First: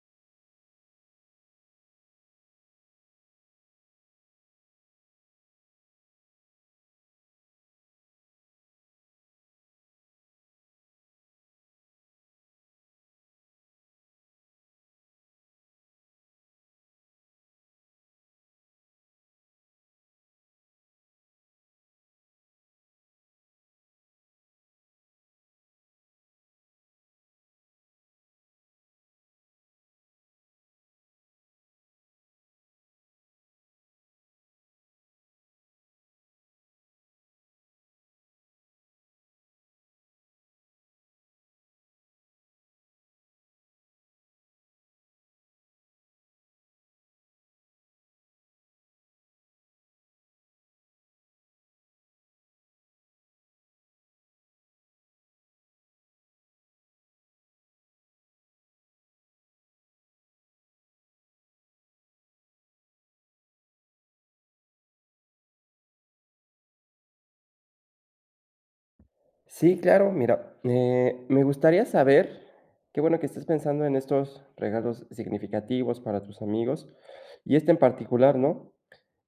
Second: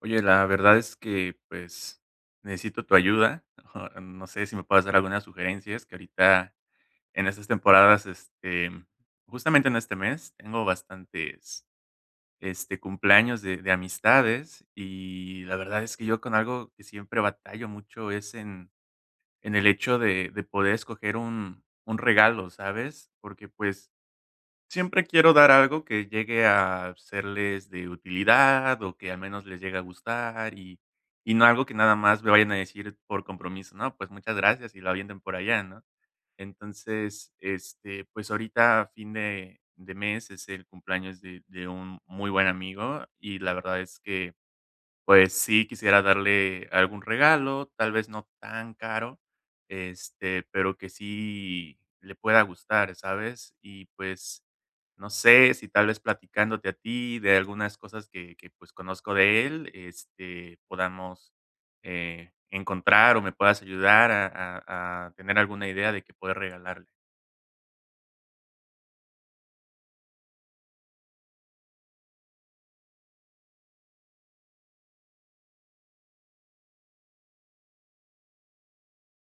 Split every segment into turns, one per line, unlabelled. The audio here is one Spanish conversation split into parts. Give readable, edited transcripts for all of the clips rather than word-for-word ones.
Oye, la verdad es que, pues, necesito tu ayuda. No sé si me puedes dar algunas sugerencias que ahorita en estas temporadas, justamente en este mes, tengo bastantes, cumpleaños de amistades, y la verdad es que yo con algo que siempre batallo mucho es en el hecho de poder escoger un regalo, ¿sabes? Porque, pues siempre quiero dar algo que llegue a serles de utilidad, o que al menos les llegue a gustar, y no algo que nada más me vayan a decir por compromiso, ¿no? Pues muchas gracias y lo avienten por allá, ¿no? Entonces, pues ahorita fin de mes es el cumpleaños de un muy buen amigo y la verdad es que pues sí, quisiera darle algún regalo, tal vez no tan caro, pero que sí le pueda gustar, ¿sabes? Y pues, no sé, si tal vez platicándote a ti de algunas cosas que, pues, conozco de él, podamos, encontrar o me puedas ayudar a tener alguna idea de qué poder regalarle.
Sí, claro, mira, me gustaría saber, qué bueno que estés pensando en estos regalos significativos para tus amigos y este en particular, ¿no?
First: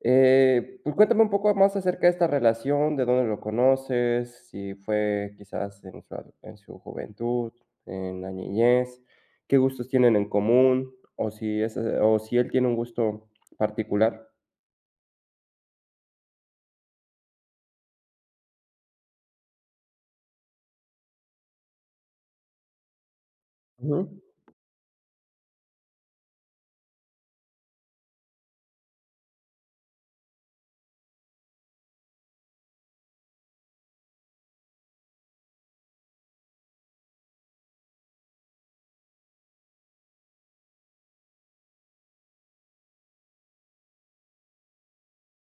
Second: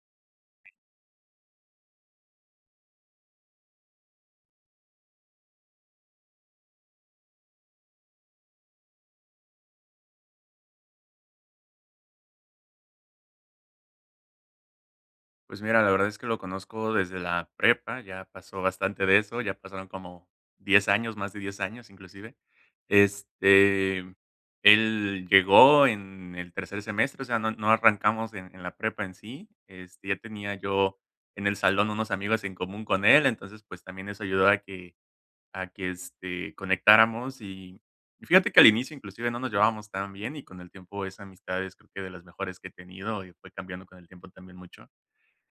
Pues cuéntame un poco más acerca de esta relación, de dónde lo conoces, si fue quizás en su, en su juventud, en la niñez, qué gustos tienen en común o si él tiene un gusto particular.
Pues mira, la verdad es que lo conozco desde la prepa, ya pasó bastante de eso, ya pasaron como 10 años, más de 10 años inclusive. Este,
Ujú,
él llegó en el tercer semestre, o sea, no arrancamos en la prepa en sí, ya tenía yo en el salón unos amigos en común con él, entonces, pues, también eso ayudó a que, conectáramos y fíjate que al inicio inclusive no nos llevábamos tan bien y con el tiempo esa amistad es creo que de las mejores que he tenido y fue cambiando con el tiempo también mucho.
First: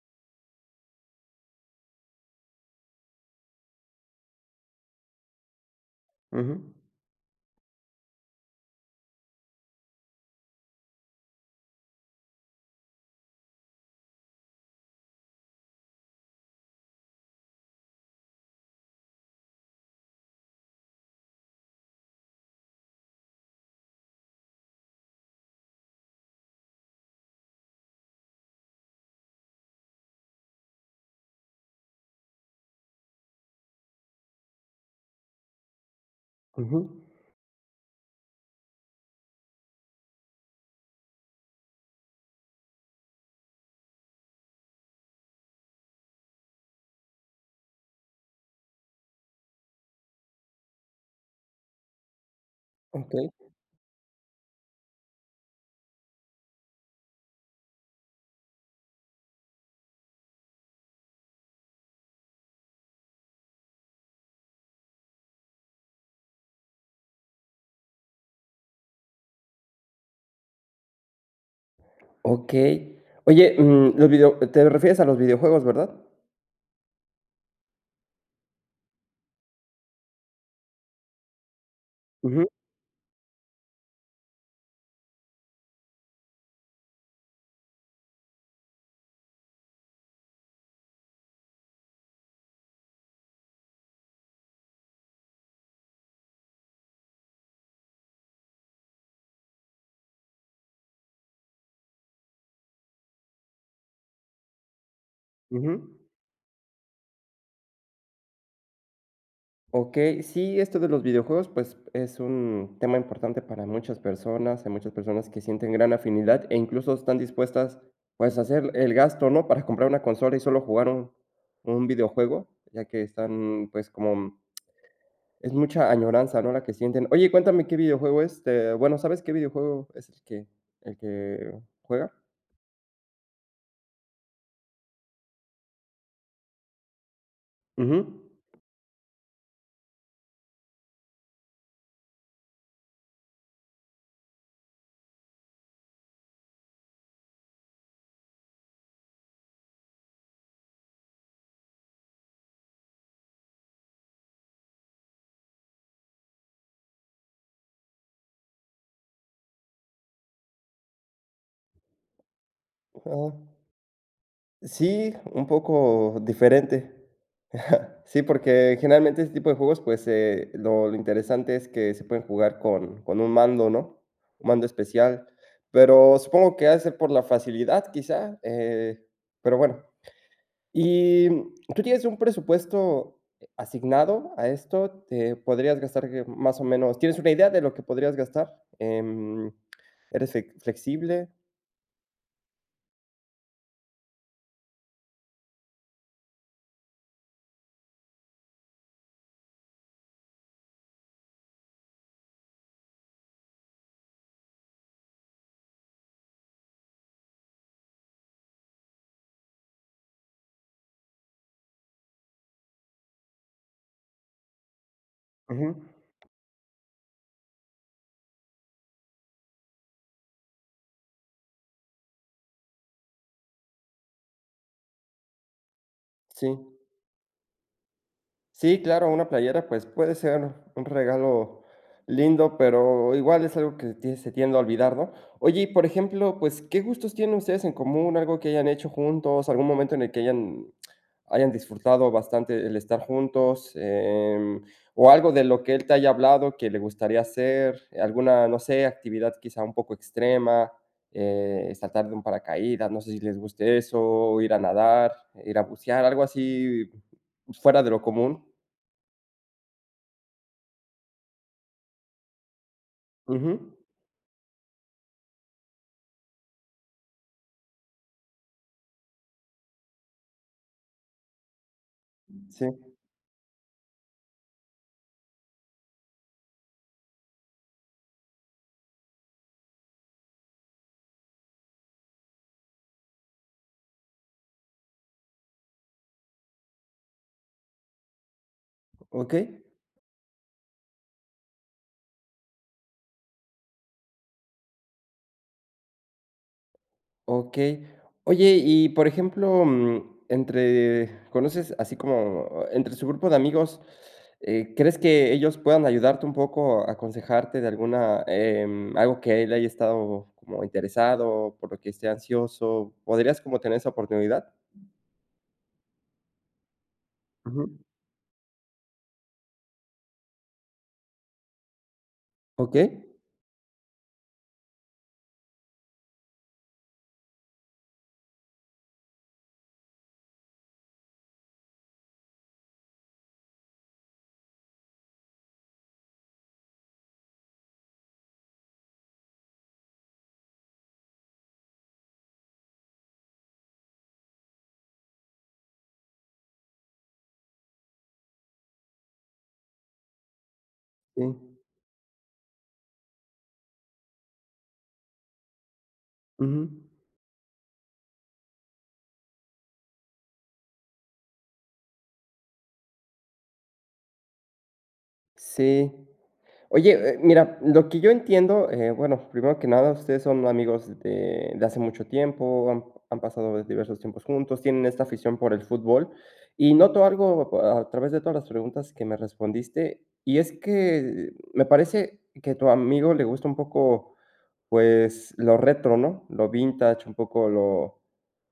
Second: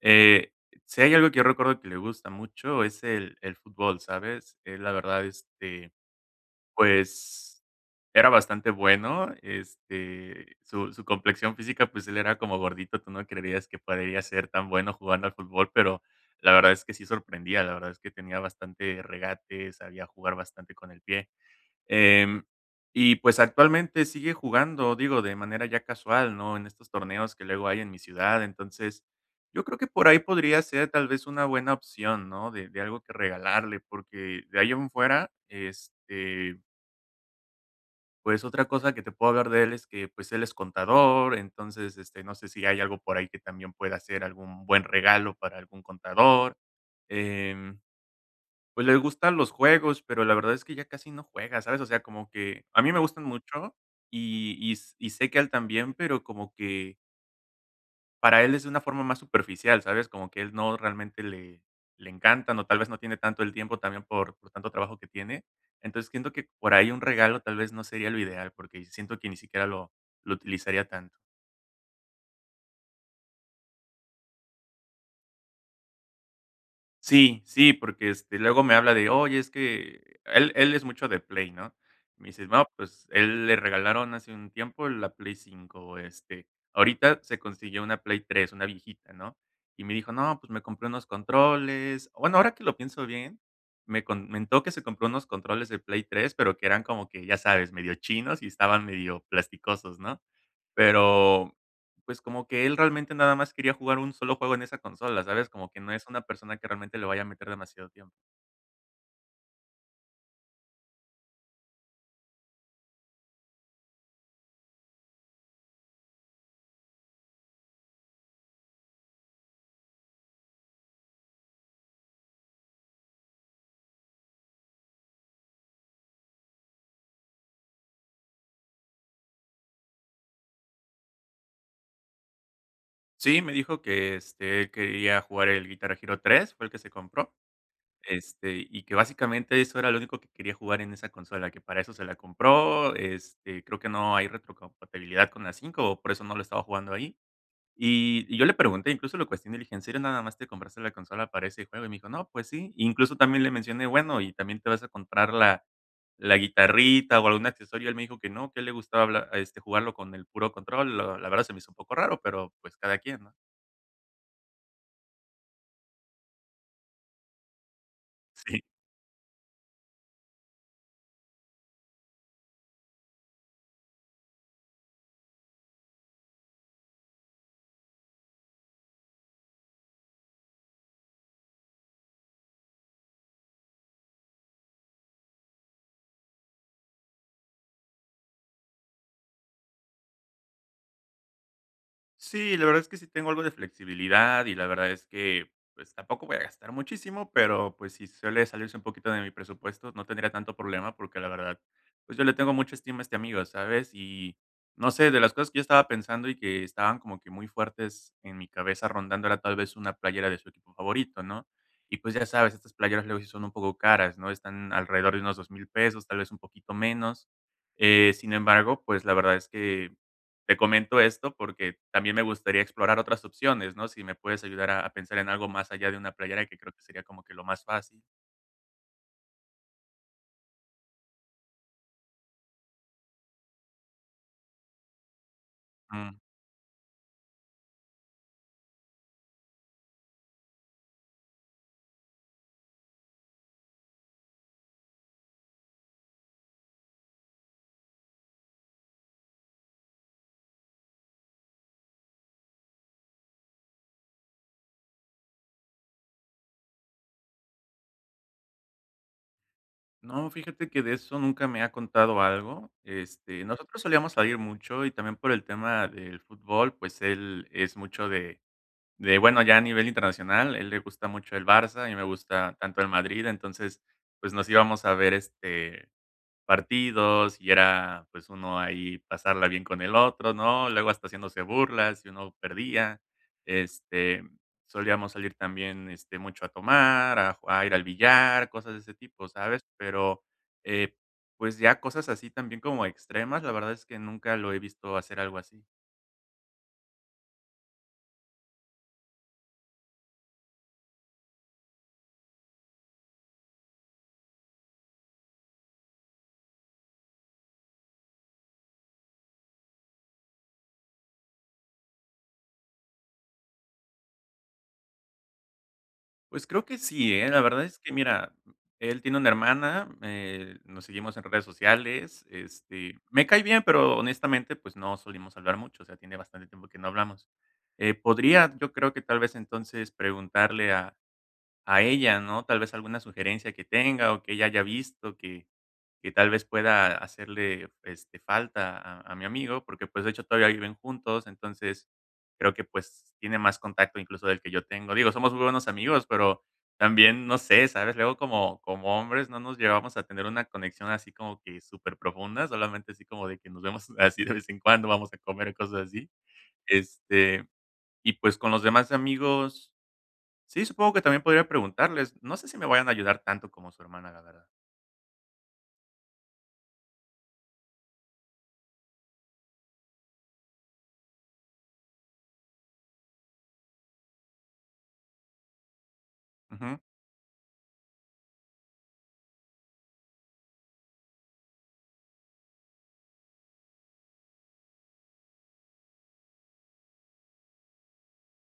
Eh, si hay algo que yo recuerdo que le gusta mucho es el fútbol, ¿sabes? Él, la verdad,
ujú,
pues, era bastante bueno, su complexión física, pues, él era como gordito, tú no creerías que podría ser tan bueno jugando al fútbol, pero la verdad es que sí sorprendía, la verdad es que tenía bastante regate, sabía jugar bastante con el pie, em, y, pues, actualmente sigue jugando, digo, de manera ya casual, ¿no?, en estos torneos que luego hay en mi ciudad, entonces, yo creo que por ahí podría ser tal vez una buena opción, ¿no?, de algo que regalarle, porque de ahí en fuera, este
ujú,
pues, otra cosa que te puedo hablar de él es que, pues, él es contador, entonces, no sé si hay algo por ahí que también pueda ser algún buen regalo para algún contador. Em, pues, le gustan los juegos, pero la verdad es que ya casi no juega, ¿sabes? O sea, como que a mí me
ok.
gustan mucho y sé que a él también, pero como que para él es de una forma más superficial, ¿sabes? Como que él no realmente le le encantan, o tal vez no tiene tanto el tiempo también por tanto trabajo que tiene. Entonces, siento que por ahí un regalo tal vez no sería lo ideal, porque siento que ni siquiera lo utilizaría tanto.
Okey. Oye, los video te refieres a los videojuegos, ¿verdad?
Sí, sí, porque, luego me habla de: "Oye, es que" él es mucho de Play, ¿no? Me dice:
Ujú,
"No, pues, él le regalaron hace un tiempo la Play 5, ahorita se consiguió una Play 3, una viejita", ¿no? Y me dijo: "No, pues, me compré unos controles". Bueno, ahora que lo pienso bien, me comentó que se compró unos controles de Play 3, pero que eran como que, ya sabes, medio chinos y estaban medio plasticosos, ¿no? Pero pues, como que él realmente nada más quería jugar un solo juego en esa consola, ¿sabes? Como que no
ujú.
es una persona que realmente le vaya a meter demasiado tiempo.
Okey, sí, esto de los videojuegos, pues, es un tema importante para muchas personas. Hay muchas personas que sienten gran afinidad e incluso están dispuestas, pues, a hacer el gasto, ¿no?, para comprar una consola y solo jugar un videojuego, ya que están, pues, como es mucha añoranza, ¿no?, la que sienten. Oye, cuéntame qué videojuego es, bueno, ¿sabes qué videojuego es el que juega?
Sí, me dijo que, él quería jugar el Guitar Hero 3, fue el que se compró,
Ujú.
y que básicamente eso era lo único que quería jugar en esa consola, que para eso se la compró, creo que no hay retrocompatibilidad con la 5, por eso no lo estaba jugando ahí. Y yo le pregunté, incluso lo cuestioné, le dije: "¿En serio nada más te compraste la consola para ese juego?" Y me dijo: "No, pues sí". Incluso también le mencioné: "Bueno, ¿y también te vas a comprar la la guitarrita o algún accesorio?" Él me dijo que no, que a él le gustaba habla este, jugarlo con el puro control. Lo la verdad se me hizo un poco raro, pero, pues, cada quien,
Ah.
¿no?
Sí, un poco diferente. Sí,
Sí.
porque generalmente este tipo de juegos, pues, lo interesante es que se pueden jugar con un mando, ¿no? Un mando especial, pero supongo que ha de ser por la facilidad, quizá, pero bueno. Y, ¿tú tienes un presupuesto asignado a esto? ¿Te podrías gastar que más o menos? ¿Tienes una idea de lo que podrías gastar? Em, ¿Eres flexible?
Sí, la verdad es que sí tengo algo de flexibilidad y la verdad es que, pues, tampoco voy a gastar muchísimo, pero, pues, si suele salirse un poquito de mi presupuesto, no tendría tanto problema porque la verdad, pues, yo le tengo mucha estima a este amigo, ¿sabes? Y no sé, de las cosas que yo estaba pensando y que estaban como que muy fuertes en mi cabeza rondando era tal vez una playera de su equipo favorito, ¿no? Y, pues, ya sabes, estas playeras luego sí son un poco caras, ¿no? Están alrededor de unos dos
Ujú,
mil pesos, tal vez un poquito menos. Sin embargo, pues, la verdad es que te comento esto porque también me gustaría explorar otras opciones, ¿no? Si me puedes ayudar a pensar en algo más allá de una playera,
sí.
que creo que sería como que lo más fácil.
Sí, claro, una playera, pues, puede ser un regalo lindo, pero igual es algo que tie se tiende a olvidar, ¿no? Oye, y por
Mm,
ejemplo, pues, ¿qué gustos tienen ustedes en común? ¿Algo que hayan hecho juntos? ¿Algún momento en el que hayan disfrutado bastante el estar juntos? O algo de lo que él te haya hablado que le gustaría hacer, alguna, no sé, actividad quizá un poco extrema, saltar de un paracaídas, no sé si les guste eso, ir a nadar, ir a bucear, algo así fuera de lo común.
no, fíjate que de eso nunca me ha contado algo.
Ujú.
Nosotros solíamos salir mucho y también por el tema del fútbol, pues él es mucho de, bueno, ya a nivel internacional, él le gusta mucho el Barça, y me gusta
Sí,
tanto el Madrid, entonces, pues nos íbamos a ver, partidos y era, pues, uno ahí pasarla bien con el otro, ¿no? Luego hasta haciéndose burlas si uno perdía. Este, solíamos salir también, mucho a tomar, a ir al billar, cosas de ese tipo,
okey,
¿sabes? Pero, eh, pues, ya cosas así también como extremas, la verdad es que nunca lo he visto hacer algo así.
okey. Oye, y por ejemplo, mm, entre ¿conoces así como entre su grupo de amigos, crees que ellos puedan ayudarte un poco, a aconsejarte de alguna, algo que él haya estado como interesado, por lo que esté ansioso? ¿Podrías como tener esa oportunidad?
Pues creo que sí, ¿eh? La verdad
Ujú.
es que mira, él tiene una hermana, nos seguimos en redes sociales,
Okey,
me cae bien, pero honestamente, pues no solíamos hablar mucho, o sea, tiene bastante tiempo que no hablamos. Podría, yo creo que tal vez entonces preguntarle a ella, ¿no? Tal vez alguna sugerencia que tenga o que ella haya visto que tal vez pueda hacerle, falta a mi amigo, porque, pues, de hecho, todavía viven juntos, entonces, creo que, pues, tiene más contacto incluso del que yo tengo. Digo, somos muy buenos amigos, pero también, no sé, ¿sabes? Luego como hombres no nos llevamos a tener una conexión así
sí.
como que súper profunda solamente así como de que nos vemos así de vez en cuando, vamos a comer, cosas así.
Ujú.
Este, y, pues, con los demás amigos, sí, supongo que también podría preguntarles. No sé si me vayan a ayudar tanto como su hermana, la verdad.
Sí. Oye, mira, lo que yo entiendo, bueno, primero que nada, ustedes son amigos de hace mucho tiempo, han pasado diversos tiempos juntos, tienen esta afición por el fútbol y
Ujú.
noto algo a través de todas las preguntas que me respondiste y es que me parece que a tu amigo le gusta un poco, pues, lo retro, ¿no? Lo vintage, un poco lo,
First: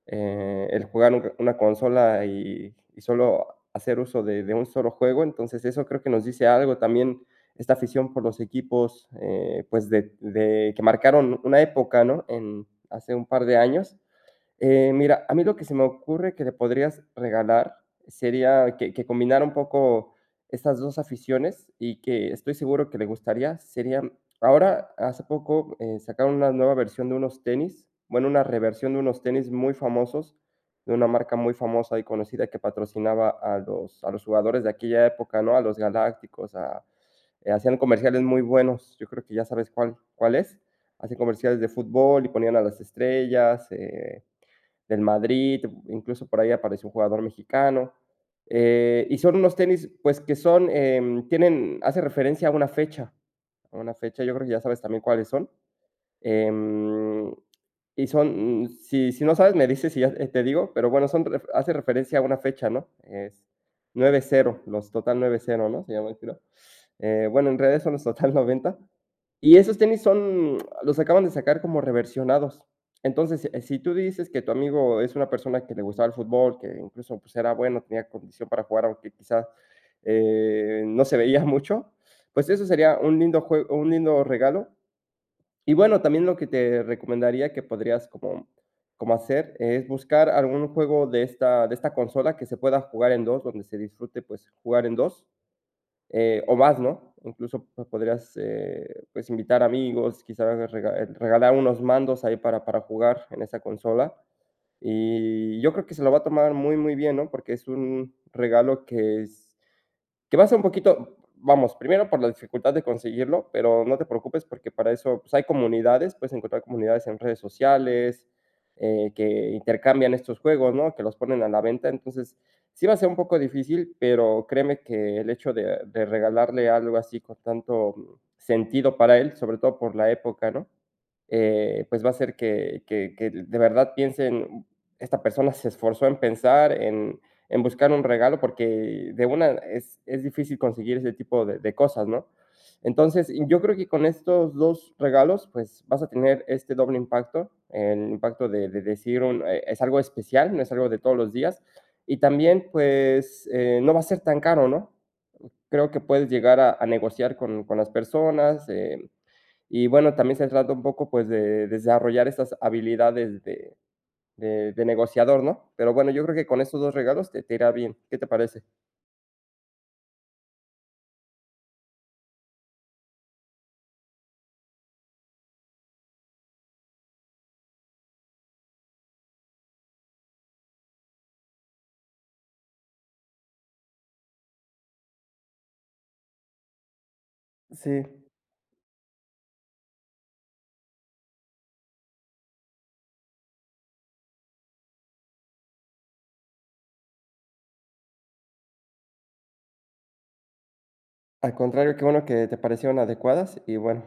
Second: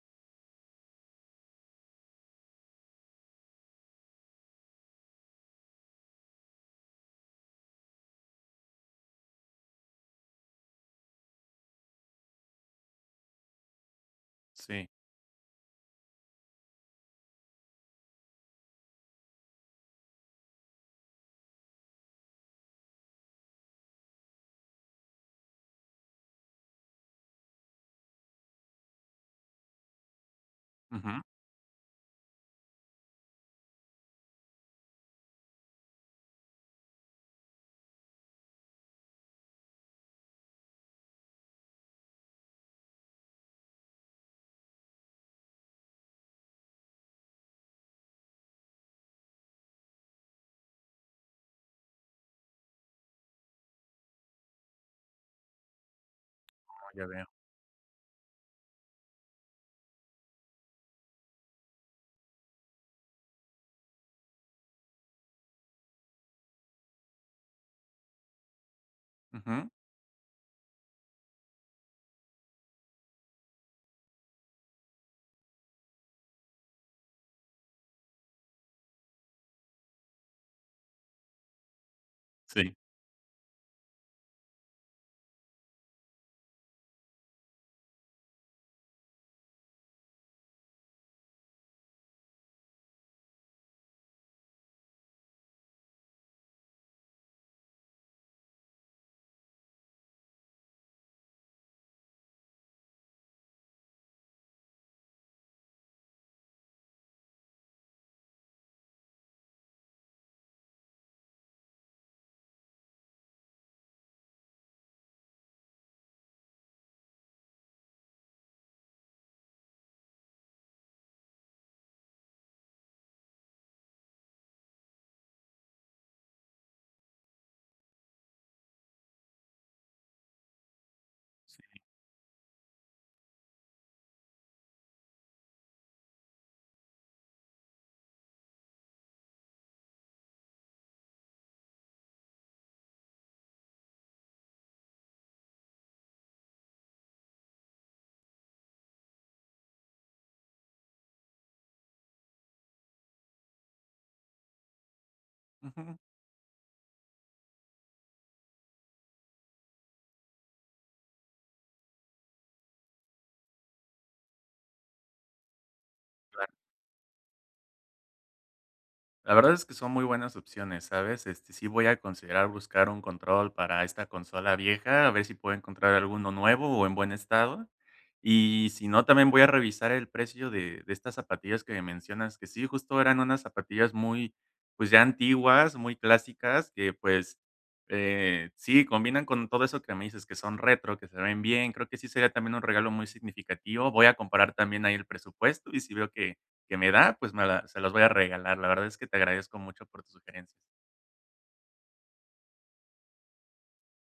el jugar una consola y solo hacer uso de un solo juego. Entonces eso creo que nos dice algo también esta afición por los equipos, pues de, que marcaron una época, ¿no? Hace un par de años
Sí.
mira, a mí lo que se me ocurre que le podrías regalar sería que combinara un poco estas 2 aficiones y que estoy seguro que le gustaría, sería ahora, hace poco, sacaron una nueva versión de unos tenis, bueno, una reversión de unos tenis muy famosos, de una
Ujú.
marca muy famosa y conocida que patrocinaba a los jugadores de aquella época, ¿no? A los Galácticos, a hacían comerciales muy buenos, yo creo que ya sabes cuál es. Hacían comerciales de fútbol y ponían a las estrellas, del Madrid, incluso por ahí apareció un jugador mexicano. Y son unos tenis, pues que son, tienen, hace referencia a una fecha, yo creo que ya sabes también cuáles son.
Oh, ya veo.
Em, y son, si no sabes, me dices y ya, te digo, pero bueno, son ref hace referencia a una fecha, ¿no? Es 90, los Total 90, ¿no? Se llama el tiro. Bueno, en redes son los Total 90. Y
Ujú.
esos tenis son los acaban de sacar como reversionados. Entonces, si tú dices que tu amigo es una persona que le gustaba el fútbol, que incluso, pues, era bueno, tenía condición para jugar, aunque quizás, no se veía mucho, pues eso
Sí,
sería un lindo jue un lindo regalo. Y bueno, también lo que te recomendaría que podrías como hacer es buscar algún juego de esta consola que se pueda jugar en dos, donde se disfrute, pues, jugar en 2 o más, ¿no? Incluso, pues, podrías, pues, invitar amigos, quizás regalar unos mandos ahí para jugar en esa consola. Y yo creo que se lo va a tomar muy, muy bien, ¿no? Porque es un regalo que va a ser un poquito, vamos, primero por la dificultad de conseguirlo, pero no te preocupes porque para eso, pues, hay comunidades, puedes encontrar comunidades en redes sociales que intercambian estos juegos, ¿no? Que los ponen a la venta. Entonces, sí va a ser un poco difícil, pero créeme que el hecho de regalarle algo así con tanto sentido para él, sobre todo por la época, ¿no?
sí.
Pues va a hacer que de verdad piensen, esta persona se esforzó en pensar, en buscar un regalo, porque de una es difícil conseguir ese tipo de cosas, ¿no? Entonces, y yo creo que con estos dos regalos, pues vas a tener este doble impacto, el impacto de decir es algo especial, no es algo de todos los días, y también pues no va a ser tan caro, ¿no? Creo
Ujú.
que puedes llegar a negociar con las personas, y bueno, también se trata un poco, pues, de desarrollar estas habilidades de negociador, ¿no? Pero bueno, yo creo que
Claro.
con esos 2 regalos te irá bien, ¿qué te parece?
La verdad es que son muy buenas opciones, ¿sabes? Sí voy a considerar buscar un control para esta consola vieja, a ver si puedo encontrar alguno nuevo o en buen estado. Y si no, también voy a revisar el precio de estas zapatillas que me mencionas, que sí, justo eran unas zapatillas muy, pues ya antiguas, muy clásicas, que pues
Sí.
sí, combinan con todo eso que me dices, que son retro, que se ven bien. Creo que sí sería también un regalo muy significativo. Voy a comparar también ahí el presupuesto y si veo que me da, pues me la se las voy a regalar. La verdad es que te agradezco mucho por tu sugerencia.
Al contrario, qué bueno que te parecieron adecuadas, y bueno.